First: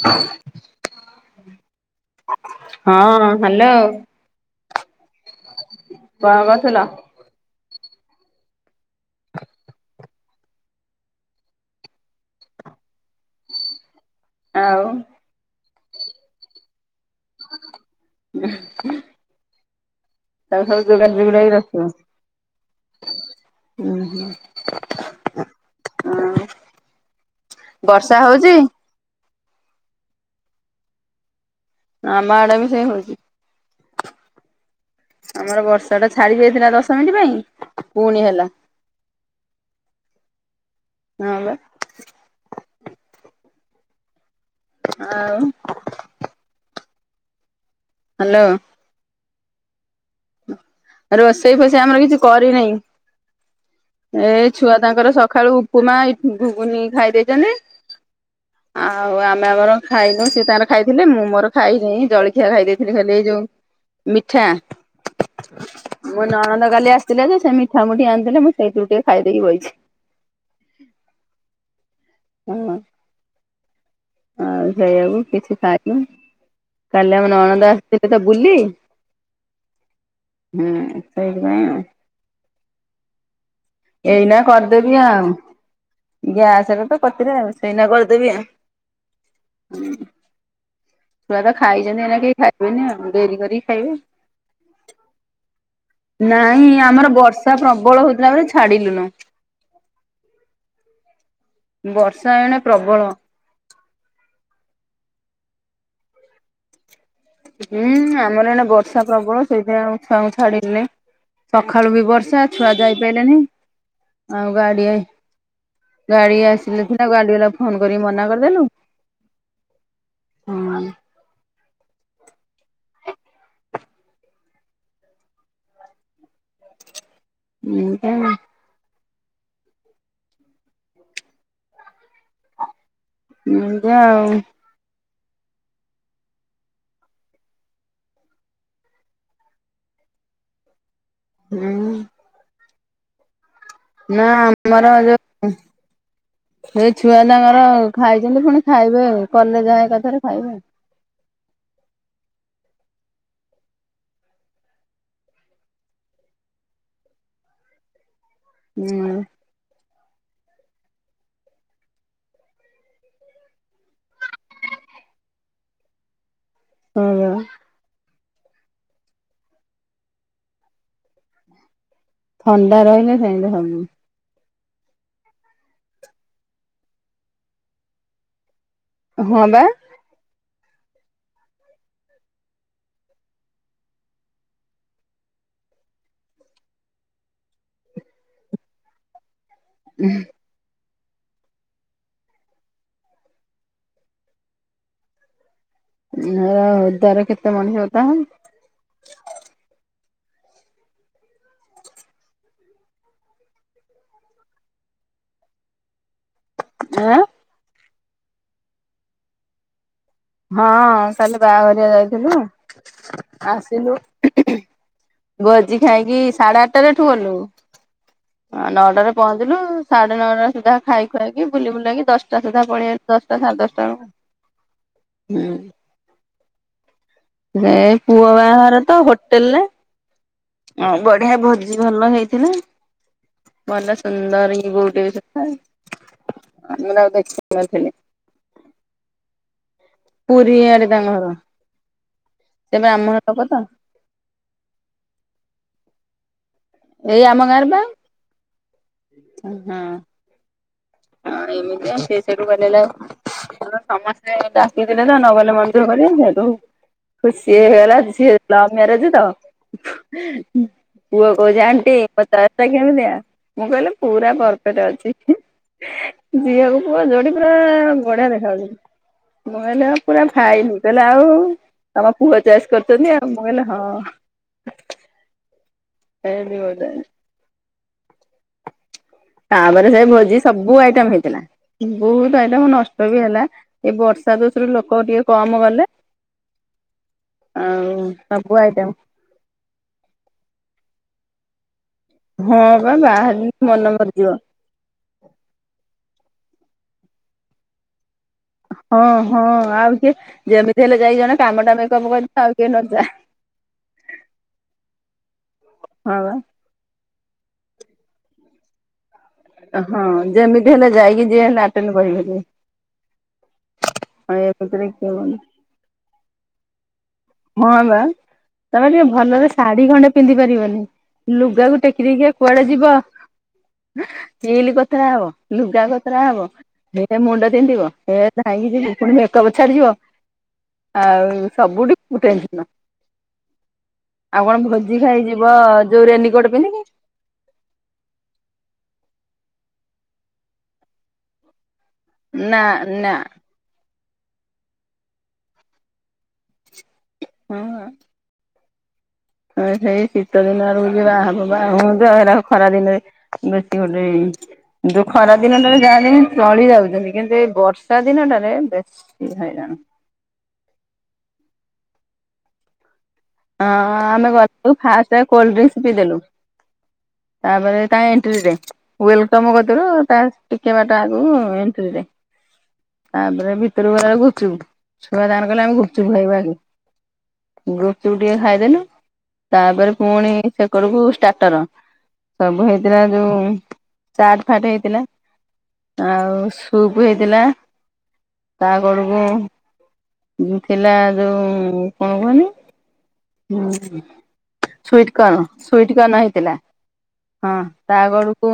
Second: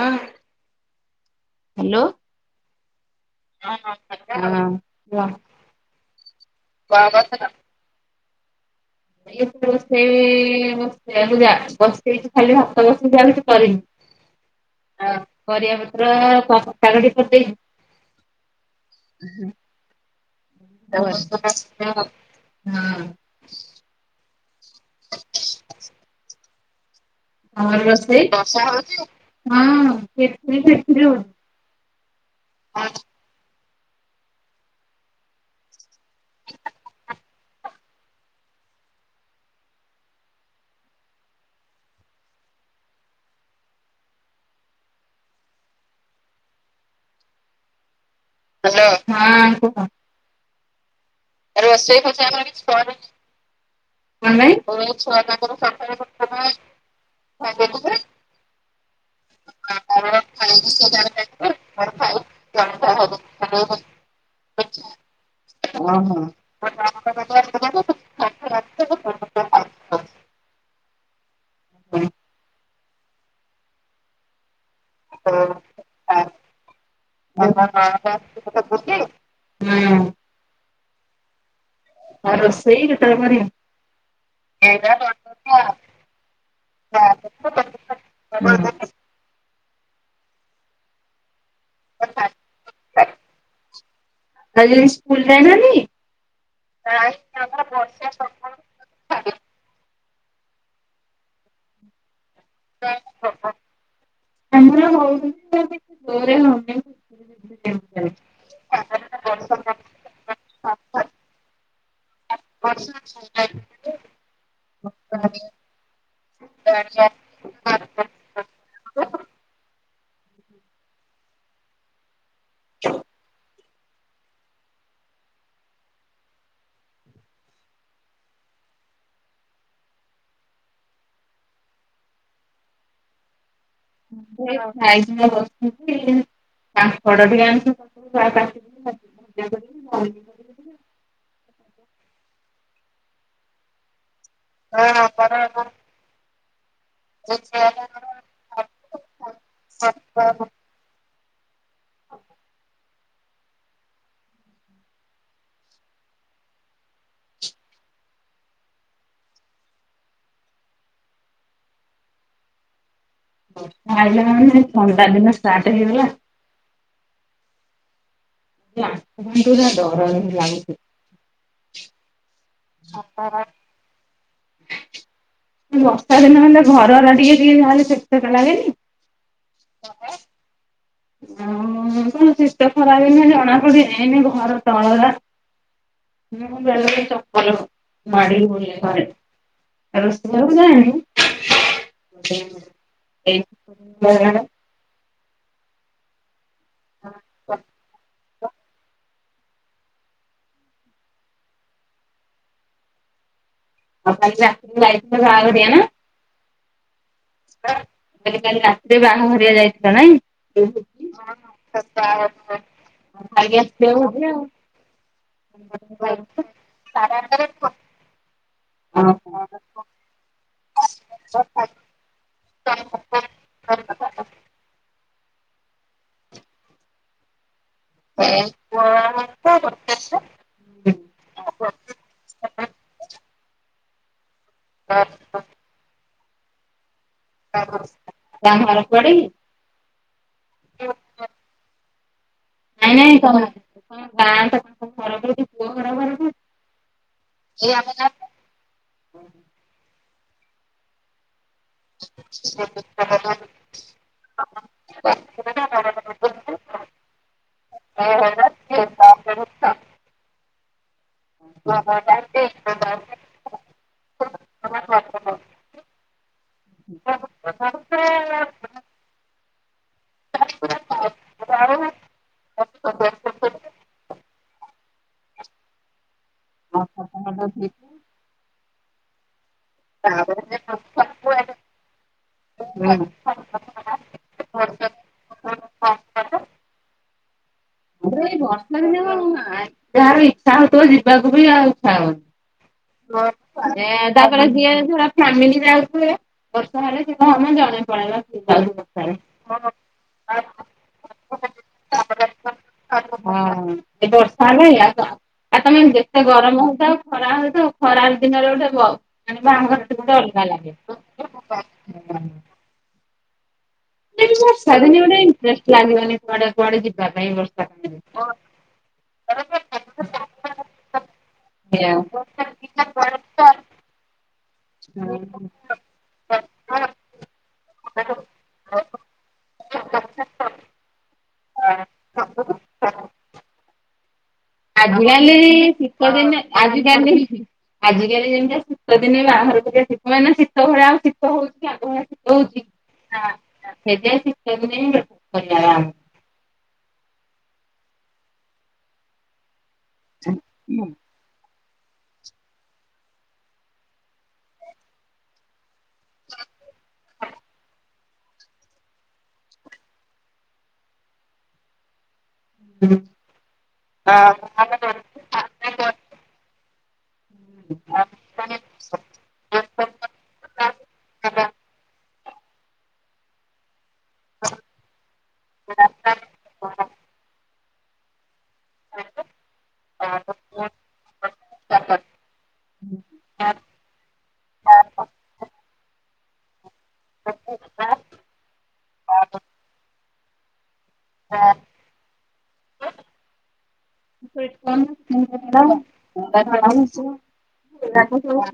ହଁ ହଁ ହ୍ୟାଲୋ। ହଁ ବା କଣ କରୁଥିଲ? କଣ କରୁଥିଲ? [unintelligible] ସେଇଆକୁ ଯା ବସେଇଛି ଖାଲି ଭାତ ବସିଚି ଆଉ କିଛି କରିନି। ଆଉ। ପରିବା ପତ୍ର [unintelligible] ଶାଗଟିକେ କରିଦେଇଛି। [unintelligible] ହୁଁ। ତାକୁ ସବୁ ଯୋଗାଡି ଯୁଗୁଡାକି ତମର ରଖିଥିବ ହୁଁ ହୁଁ। ହଁ ବର୍ଷା ରୋଷେଇ ହଉଛି? ହଁ। ଆମ ଆଡେ ବି ସେଇ ହୋଉଛି। ଆମର ବର୍ଷା ଟା ଛାଡି ଯାଇଥିଲା ଦଶ ମିନିଟ ପାଇଁ ପୁଣି ହେଲା ହଁ ବା ଆଉ ହ୍ୟାଲୋ। ହ୍ୟାଲୋ ହଁ କୁହ ରୋଷେଇ ଫସେଇ ଆମର କିଛି କରିନାଇଁ। ଏ ପାଇଁ? ଛୁଆ ତାଙ୍କର ସକାଳୁ ଉପୁମା ଘୁଗୁନି ଖାଇ ଦେଇଛନ୍ତି। ଆଉ ଆମେ ଆମର ଖାଇନୁ ସିଏ ତାଙ୍କର ଖାଇଥିଲେ ମୁଁ ମୋର ଖାଇନି ଜଳଖିଆ ଖାଇ ଦେଇଥିଲି ଖାଲି ଏଇ ଯୋଉ ମିଠା ମୁଁ ନଣନ୍ଦ କାଲି ଆସିଥିଲେ ଯେ ସେ ମିଠା ମୁଠି ଆଣିଥିଲେ ମୁଁ ସେଇଥିରୁ ଟିକେ ଖାଇଦେଇକି ବଇଛି। ହଁ ହେଇ ଆକୁ କିଛି ଖାଇନି। କାଲି ଆମର ନଣନ୍ଦ ଆସିଥିଲେ ତ ବୁଲି। ହୁଁ ହୁଁ ସେଇଥି ପାଇଁ ଆଉ ରୋଷେଇ କେତେବେଳେ କରିବ? ଏଇନା କରିଦେବି ଆଉ ଗ୍ୟାସରେ ତ ପତିରେ ସେଇନା କରିଦେବି ଆ ଛୁଆ ତ ଖାଇଛନ୍ତି ଏନା କେହି ଖାଇବେନି ଆଉ ଡେରି କରିକି ଖାଇବେ। ଆଜି ସ୍କୁଲ ଯାଇନାହାନ୍ତି? ନାଇଁ ଆମର ବର୍ଷା ପ୍ରବଳ ହଉଥିଲା ବଲି ଛାଡିଲୁନୁ। ବର୍ଷା ଏଣେ ପ୍ରବଳ। [unintelligible] [unintelligible] ହୁଁ ଆମର ଇଆଡେ ବର୍ଷା ପ୍ରବଳ ସେଇଥି ପାଇଁ ଛୁଆ କୁ ଛାଡିଲୁନି। ସଖାଳୁ ବି ବର୍ଷା ଛୁଆ ଯାଇପାରିଲନି ଆଉ ଗାଡି ଗାଡି ଆସିଲେ ଥିଲା ଗାଡି ବାଲା କୁ ଫୋନ କରି ମନା କରିଦେଲୁ। ହୁଁ ହଁ ହୁଁ ହ ଏମିତି ଆଉ ଖାଉଥିଲା [inaudible] କାଙ୍କଡବି [unintelligible] ହୁଁ ନା ଆମର ଯୋଉ ଏଇ ଛୁଆ ତାଙ୍କର ଖାଇଛନ୍ତି ପୁଣି ଖାଇବେ କଲେଜା କଥାରେ ଖାଇବେ ହୁଁ ଆଜ ମାନେ ଥଣ୍ଡାଦିନ ଷ୍ଟାର୍ଟ ହେଇଗଲା। ହଁ। କିନ୍ତୁ ନା ଡର ହିଁ ଲାଗୁଛି। ଥଣ୍ଡା ରହିଲେ ସେମିତି ହବୁ। ବର୍ଷା ଦିନ ହେଲେ ଘର ଟିକେ ଟିକେ ଯା ହେଲେ ସେକ ସେକ ଲାଗେନି। ହଁ ବା। ର କିଛି ତ ଖରା ହେଇନି ଜଣାପଡି ଏନି ଘର ତଳରା ହଁ ବେଳେ ବେଳେ ଚପଳ ମାଡ଼ିକି ବୁଲେ ଘରେ। ରୋଷେଇ ଘରକୁ ଯାଇନି [unintelligible] ଦାର କେତେ ମଣିଷ ଓଦା ହବ। [unintelligible] ଆଁ? ମୁଁ କଇଲି କାଲି ରାତିରେ ବାହାଘରଆ ଯାଇଥିଲ ନାଇଁ? ହଁ କାଲି ବାହାଘରିଆ ଯାଇଥିଲୁ ଆସିଲୁ [inaudible] ଭୋଜି ଖାଇକି ସାଢେ ଆଠଟାରେ ଏଠୁ ଗ। ନଅଟାରେ ପହଞ୍ଚିଲୁ ସାଢେ ନଅଟା ସୁଦ୍ଧା ଖାଇ ଖୁଆଇକି ବୁଲି ବୁଲାଇକି ଦଶ୍ ଟା ସୁଧା ପଳେଇ [unintelligible] ଦଶଟା ସାଢେ ଦଶଟା ବେଳକୁ, ହୁଁ। ଏ ପୁଅ ବାହାଘର ତ ହୋଟେଲ୍ ରେ। ହଁ ବଢିଆ ଭୋଜି ଭଲ ହେଇଥିଲା, ଭଲ ସୁନ୍ଦର୍ ବି ବୋହୂଟି [unintelligible] ଆମର ଆଉ [unintelligible] [unintelligible] ତାଙ୍କ ଘର କୁଆଡେ କି? ପୁରୀ ଆଡେ ତାଙ୍କ ଘର। ସେ ବ୍ରାହ୍ମଣ ଲୋକ ନାଇଁ-ନାଇଁ ତ [unintelligible] ଗାଁଟା [inaudible] ଏଇ ଆମ ଗାଁରେ ବା, ହଁ। ହଁ ଏମିତିଆ ସେ ସେଇଠୁ କଇଲେ [unintelligible] ଆଉ [unintelligible] [unintelligible] ଡାକିଥିଲେ ତ ନ ଗଲେ ମନ ଦୁଃଖ କରିବେ ସେଟୁ ଖୁସି ହେଇଗଲା [unintelligible] ଲଭ୍ ମ୍ୟାରେଜ ତ, ପୁଅ କହୁଚି ଆନ୍ଟି [unintelligible] ଟା କେମିତିିଆ, ମୁଁ କହିଲେ ପୁରା ପର୍ଫେଟ୍ ଅଛି ହିଁ। ଝିଅକୁ ପୁଅ ଯୋଡି ପୁରା ବଢିଆ ଦେଖାଯାଉଛି। ମୁଁ କହିଲି ଆଉ ପୁରା ଫାଇନ୍, ମୁଁ କହିଲି ଆଉ ତମ ପୁଅ ଚଏସ୍ କରିଚନ୍ତି ଆଉ, ମୁଁ କହିଲି ହଁ। [inaudible] [inaudible] ତାପରେ ସେ ଭୋଜି ସବୁ ଆଇଟମ୍ ହେଇଥିଲା, ବହୁତ୍ ଆଇଟମ ନଷ୍ଟ ବି ହେଲା। ଏଇ ବର୍ଷା ଦୋଷରୁ ଲୋକ ଟିକେ କମ ଗଲେ, ଆଉ ସବୁ ବର୍ଷା ଆଇଟମ ଦିନେ କଣ ଯାହାର ଇଚ୍ଛା ହଉଥିବ ଯିବାକୁ ବି ଆଉ ଇଚ୍ଛା ହବନି। ହଁ। ବା [inaudible] ବାହାରିଲେ ମନ ମରିଯିବ ଫ୍ୟାମିଲି ଯାଉଥିବେ, ବର୍ଷା ହେଲେ ସିଏ [unintelligible] ଜଣେ [unintelligible] ବର୍ଷାରେ। ହଁ-ହଁ ଆଉ କିଏ ହଁ ଯେମିତି ହେଲେ ଯାଇ ଜଣେ କାମଟା ମେକପ୍ କରିଦିଅ ଆଉ କିଏ ନଜା। ଏ ବର୍ଷା ହେଲେ ଆଉ ତ ଆଉ ତମେ ହଁ ଯେତେ ବା ଗରମ୍ ମୁଁ [unintelligible] ଖରା ହଉଥବ ଖରା ଦିନରେ ଗୋଟେ ବ ହଁ ଯେମିତି ହେଲେ ଯାଇକି ଯିଏ ହେଲେ ଆଟେଣ୍ଡ କରିପାରିବେ [inaudible] [unintelligible] ହଁ ବର୍ଷା ଏମିତିରେ ଦିନେ କିଏ ଗୋଟେ ମନ ଇଣ୍ଟ୍ରେଷ୍ଟ୍ ଲାଗିବନି କୁଆଡେ-କୁଆଡେ ଯି ହଁ ବା, ତମେ ଟିକେ ଭଲରେ ଶାଢୀ ଖଣ୍ଡେ ପିନ୍ଧି ପାରିବନି। ଲୁଗାକୁ ଟେକି ଟେକିକା କୁଆଡେ ଯିବ। ହିଲ୍ କୋତରା ହବ, ଲୁଗା କୋତରା ହବ। ହେ ମୁଣ୍ଡ ବିନ୍ଧିବ ହେ ଧାଇଁକି ଯିବି ପୁଣି ମେକପ୍ ଛାଡିଯିବ। ଆଉ ସବୁଠି [unintelligible] ଆଉ କଣ ଭୋଜି ଆଜିକାଲି ଖାଇଯିବ ଯୋଉ ଶୀତ ଦିନେ ରେନୀକୋଟ ପିନ୍ଧିକି। [inaudible] ଆଜିକାଲି ଯେମ୍ତିଆ ଶୀତ ଦିନେ ବାହାଘର [unintelligible] ମାନେ ଶୀତ ଭଳିଆ ଆଉ ଶୀତ ନା ହଉଚି ନା ଆଗ ଭଳିଆ [inaudible] ହଁ। ହଁ ସେଇ ଶୀତ ଦିନ ଆଡୁକୁ [unintelligible] ବାହବ। ଯ ଏଟା ଖରା ଦିନରେ ବେଶୀ ଗୋଟେ ଯୋଉ ଖରା ଦିନଟା ଜା ଚଳି ଯାଉଛନ୍ତି କିନ୍ତୁ ଏଇ ବର୍ଷା ଦିନଟାରେ ବେଶୀ ହଇରାଣ। [inaudible] ହଁ ଆମେ ଗଲୁ ଫାର୍ଷ୍ଟ କୋଲଡ୍ରିଂକ୍ସ ପିଇଦେଲୁ। ତାପରେ ତା ଏଣ୍ଟ୍ରିରେ ୱେଲକମ୍ [unintelligible] ତା ଟିକେ ବାଟ ଆଗକୁ ଏଣ୍ଟ୍ରିରେ ତାପରେ [unintelligible] ଛୁଆ ତାଙ୍କର କହିଲେ ଆମେ ଗୁପଚୁପ ଖାଇବା ଟିକେ ଖାଇଦେଲୁ ତାପରେ ପୁଣି ସେକରକୁ ଷ୍ଟାଟର ସବୁ ହେଇଥିଲା ଯୋଉ ଚାଟ ଫାଟ ହେଇଥିଲା। ଆଉ ସୁପ୍ ହେଇଥିଲା। ତା କଡକୁ ଥିଲା ଯୋଉ କଣ କୁହନି [inaudible] ଛୁଆମାନେ ସୁଇଟ କର୍ନ ସୁଇଟ କନ ହେଇଥିଲା ହଁ ତାଗରକୁ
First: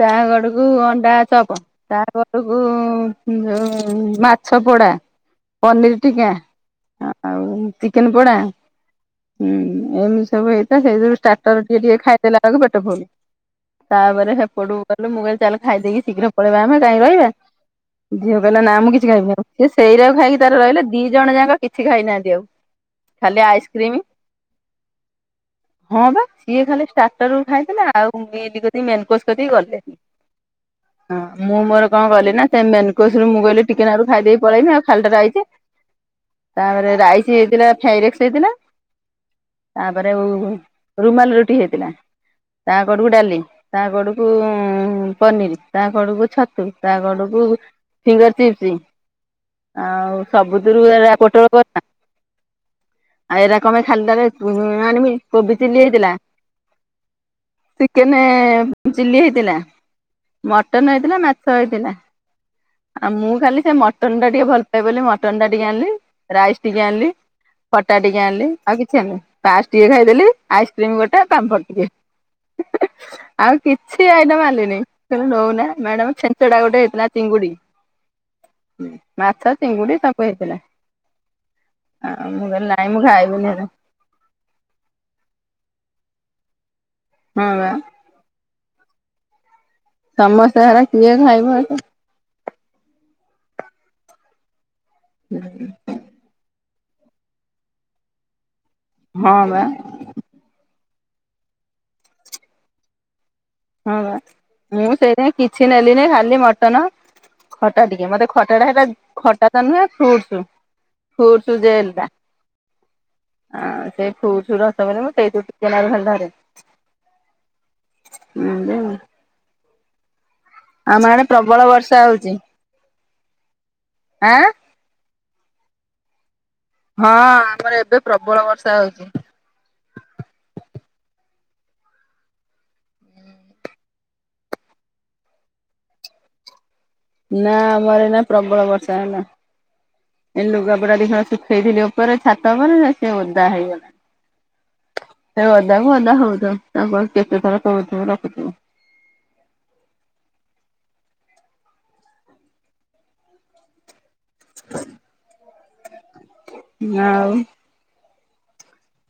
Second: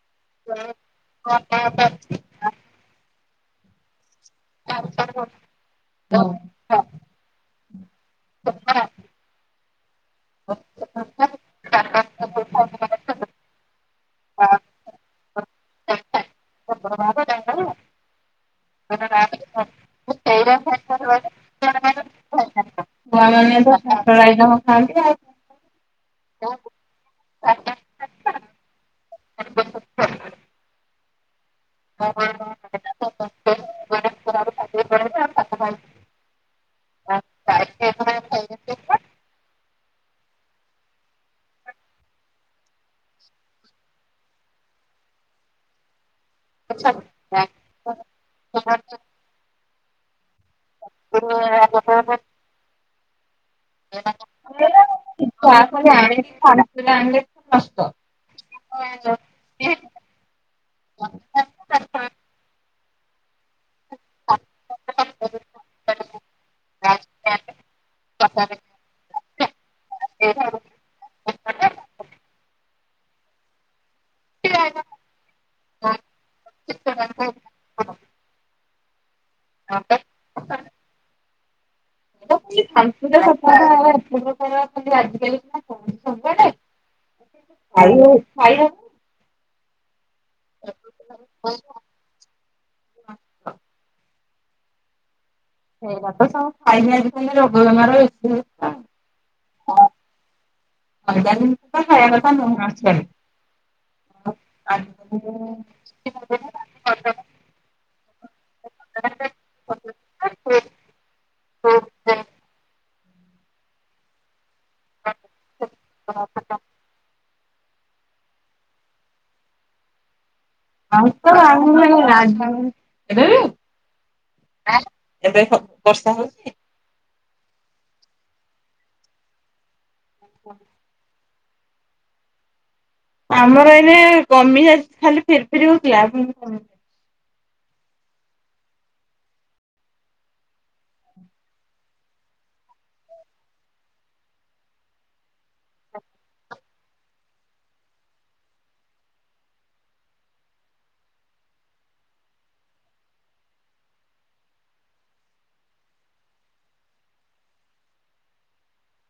ତା କଡକୁ ଅଣ୍ଡା ଚପ ତା ତାକୁ ମାଛ ପୋଡ଼ା ପନିର ଟିକା। ଆଉ ଚିକେନ ପୋଡା। ହୁଁ ଏମିତି ସବୁ ହେଇଥା ସେଇ ସବୁ ଷ୍ଟାଟର ଟିକେ ଟିକେ ଖାଇଦେଲା ବେଳକୁ ପେଟ ଫୁଲ। ତାପରେ ସେପଟକୁ ଗଲୁ ମୁଁ କହିଲି ଚାଲ ଖାଇ ଦେଇକି ଶୀଘ୍ର ପଳେଇ ଆମେ କାହିଁକି ରହିବା। ଝିଅ କହିଲା ନା ମୁଁ କିଛି ଖାଇବି ଆଉ ସେଇରାକୁ ଖାଇକି ତାର ରହିଲେ ଦି ଜଣ ଯାକ କିଛି ଖାଇନାହାନ୍ତି ଆଉ। ଖାଲି [unintelligible] ଆଇସ୍କ୍ରିମ ନ ଖାଆନ୍ତି ଆଉ ହଁ ବା ସିଏ ଖାଲି ଷ୍ଟାଟର ରୁ ଖାଇଥିଲା ଆଉ ମିଲ କରିି ମେନକୋ କରିକି ଗଲେ। ହଁ ମୁଁ ମୋର କଣ କଲି ନା ସେ ମେନକୋସରୁ ମୁଁ କହିଲି ଟିକେନା ର ଖାଇ ଦେଇେଇ ପଳେଇି ଆଉ ଖାଲିଟା ର ଆଇଛି। ତାପରେ ରାଇସ୍ ହେଇଥିଲା ଫ୍ରାଇରାଇକ୍ସ ହେଇଥିଲା। ତାପରେ ରୁମାଲ ରୁଟି ହେଇଥିଲା ତା କରକୁ ଡାଲି। ତା କଡକୁ ପନିର ତା କଡକୁ ଛତୁ ତା ଗଡକୁ ଫିଙ୍ଗର ଚିପ୍ସ ଆଉ ସବୁଥିରୁ ପୋଟଳ ଆଉ ଏଇରା କଣ ପାଇଁ ଖାଲିଟାରେ ସେଇରା ତ ଆଣିବି କୋବି ସବୁ ଚିଲ୍ଲି ହେଇଥିଲା। ଚିକେନ ଚିଲିି ହେଇଥିଲା ମଟନ ହେଇଥିଲା ମାଛ ହେଇଥିଲା। ଆଉ ମୁଁ ଖାଲି ସେ ମଟନ ଟା ଟିକେ ଭଲପଏ ବୋଲି ମଟନ୍ ଟା ଟିକେ ଆଣିଲି ରାଇସ ଟିକେ ଆଣିଲି। ଖଟା ଟିକେ ଆଣିଲି ଆଉ କିଛି ଆଣି ପାଇସ ଟିକେ ଖାଇଦେଲି ଆଇସ୍କ୍ରିମ ଗୋଟେ ପାମ୍ପଡ ଟିକେ। ଆଉ କିଛି ଆଇଟମ୍ ଆଣିଲିନି। କ ରହୁନା ମ୍ୟାଡାମ ସେଛଞ୍ଚଡା ଗଟେ ହେଇଥିଲା ଚିଙ୍ଗୁଡି। ମାଛ ଚିଙ୍ଗୁଡି ସବୁ ହେଇଥିଲା ଆଉ। ମୁଁ କହିଲି ନାଇଁ ମୁଁ ଖାଇବିନି ହେଲେ। [unintelligible] ଆଜି କାଲି ହଁ ବା [unintelligible] ସମସ୍ତେ ସାରା କିଏ ଖାଇବ ଏତେ। ହୁଁ [unintelligible] [unintelligible] ହଁ ବା। ମଇଦାନ ଖାଇବା କଥା ନୁହ [unintelligible] ହଁ ବା ମୁଁ ସେଇଥି କିଛି ନେଲିନି ଖାଲି ମଟନ ଖଟା ଟିକେ ମତେ ଖଟା ଟା ହେଲା ଖଟା ତ ନୁହେଁ ଫ୍ରୁଟ ଫ୍ରୁଟ ଜଲ ଟା ଆଁ ସେ ଫ୍ରୁଟ ଅସ ମୁଁ ସେଇୁଥିରୁ ଟିକେ ନଖୁରୁ ଧରିଲି। ଏଇଆ ଆମ ପ୍ରବଳ ବର୍ଷା। ହଉଛି [unintelligible] [unintelligible] ଆଁ ଏବେ ବର୍ଷା ହଉଛି। ହଁ ଆମର ଏବେ ପ୍ରବଳ ବର୍ଷା ହଉଛି। ଆମର ଏଇନା କମି ଯାଇଛି ଖାଲି ଫିରି ଫିରି ହଉଥିଲା। ନା ଆମର ଏଇନା ପ୍ରବଳ ବର୍ଷା ହେଲା। ଲୁଗାପଟା ଦି ଖଣ ଶୁଖେଇଥିଲି ଉପରେ ଛାତ ଉପରେ ନା ସେ ଓଦା ହେଇଗଲା। ସେ ଅଦା କ ଅଦା ହଉଥାଉ ତାକୁ କେତେ ଥର କହୁଥିବ ରଖୁଥିବ। ହ ଆଉ।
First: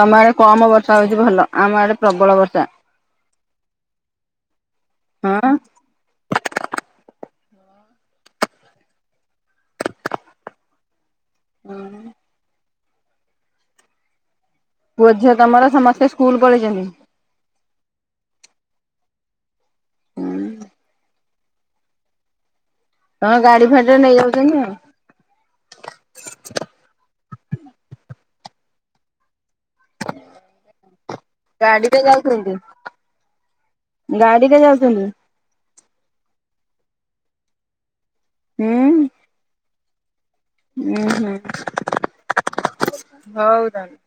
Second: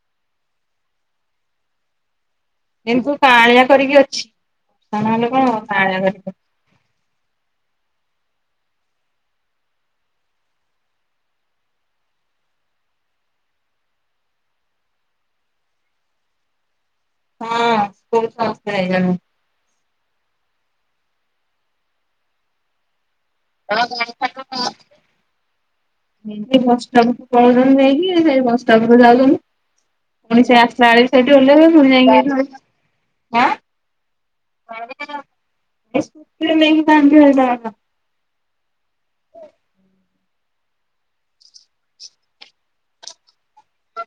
ତମ ଆଡ଼େ କମ ବର୍ଷା ହଉଛି ଭଲ ଆମ ଆଡ଼େ ପ୍ରବଳ ବର୍ଷା। କିନ୍ତୁ [unintelligible] କରିକି ଅଛି ସାାନ ହେଲେ ହଁ। କଣ ହବ [unintelligible] କରିକି ହୁଁ। ପୁଅ ଝିଅ ତମର ସମସ୍ତେ ସ୍କୁଲ ପଳେଇଛନ୍ତି? ହଁ। [inaudible] ହଁ ଗାଡ଼ି ଫାଡ଼ିରେ ନେଇଯାଉଛନ୍ତି ଆଉ। ସେ ବସ ଷ୍ଟପକୁ ପଳଉଛନ୍ତି ନେଇକି ସେଇ ବସ୍ ଷ୍ଟପକୁ ଯାଉଛନ୍ତି। ପୁଣି ସେ ଆସିଲା ସେଇଠି ଓହ୍ଲାଇବେ ଗାଡିରେ ପୁଣି ଯାଇକି ଗାଡ଼ିରେ ଯାଉଛନ୍ତି? [unintelligible] [unintelligible] [unintelligible] [unintelligible] [unintelligible] ହୁଁ। ହୁଁ ହୁଁ ହଉ।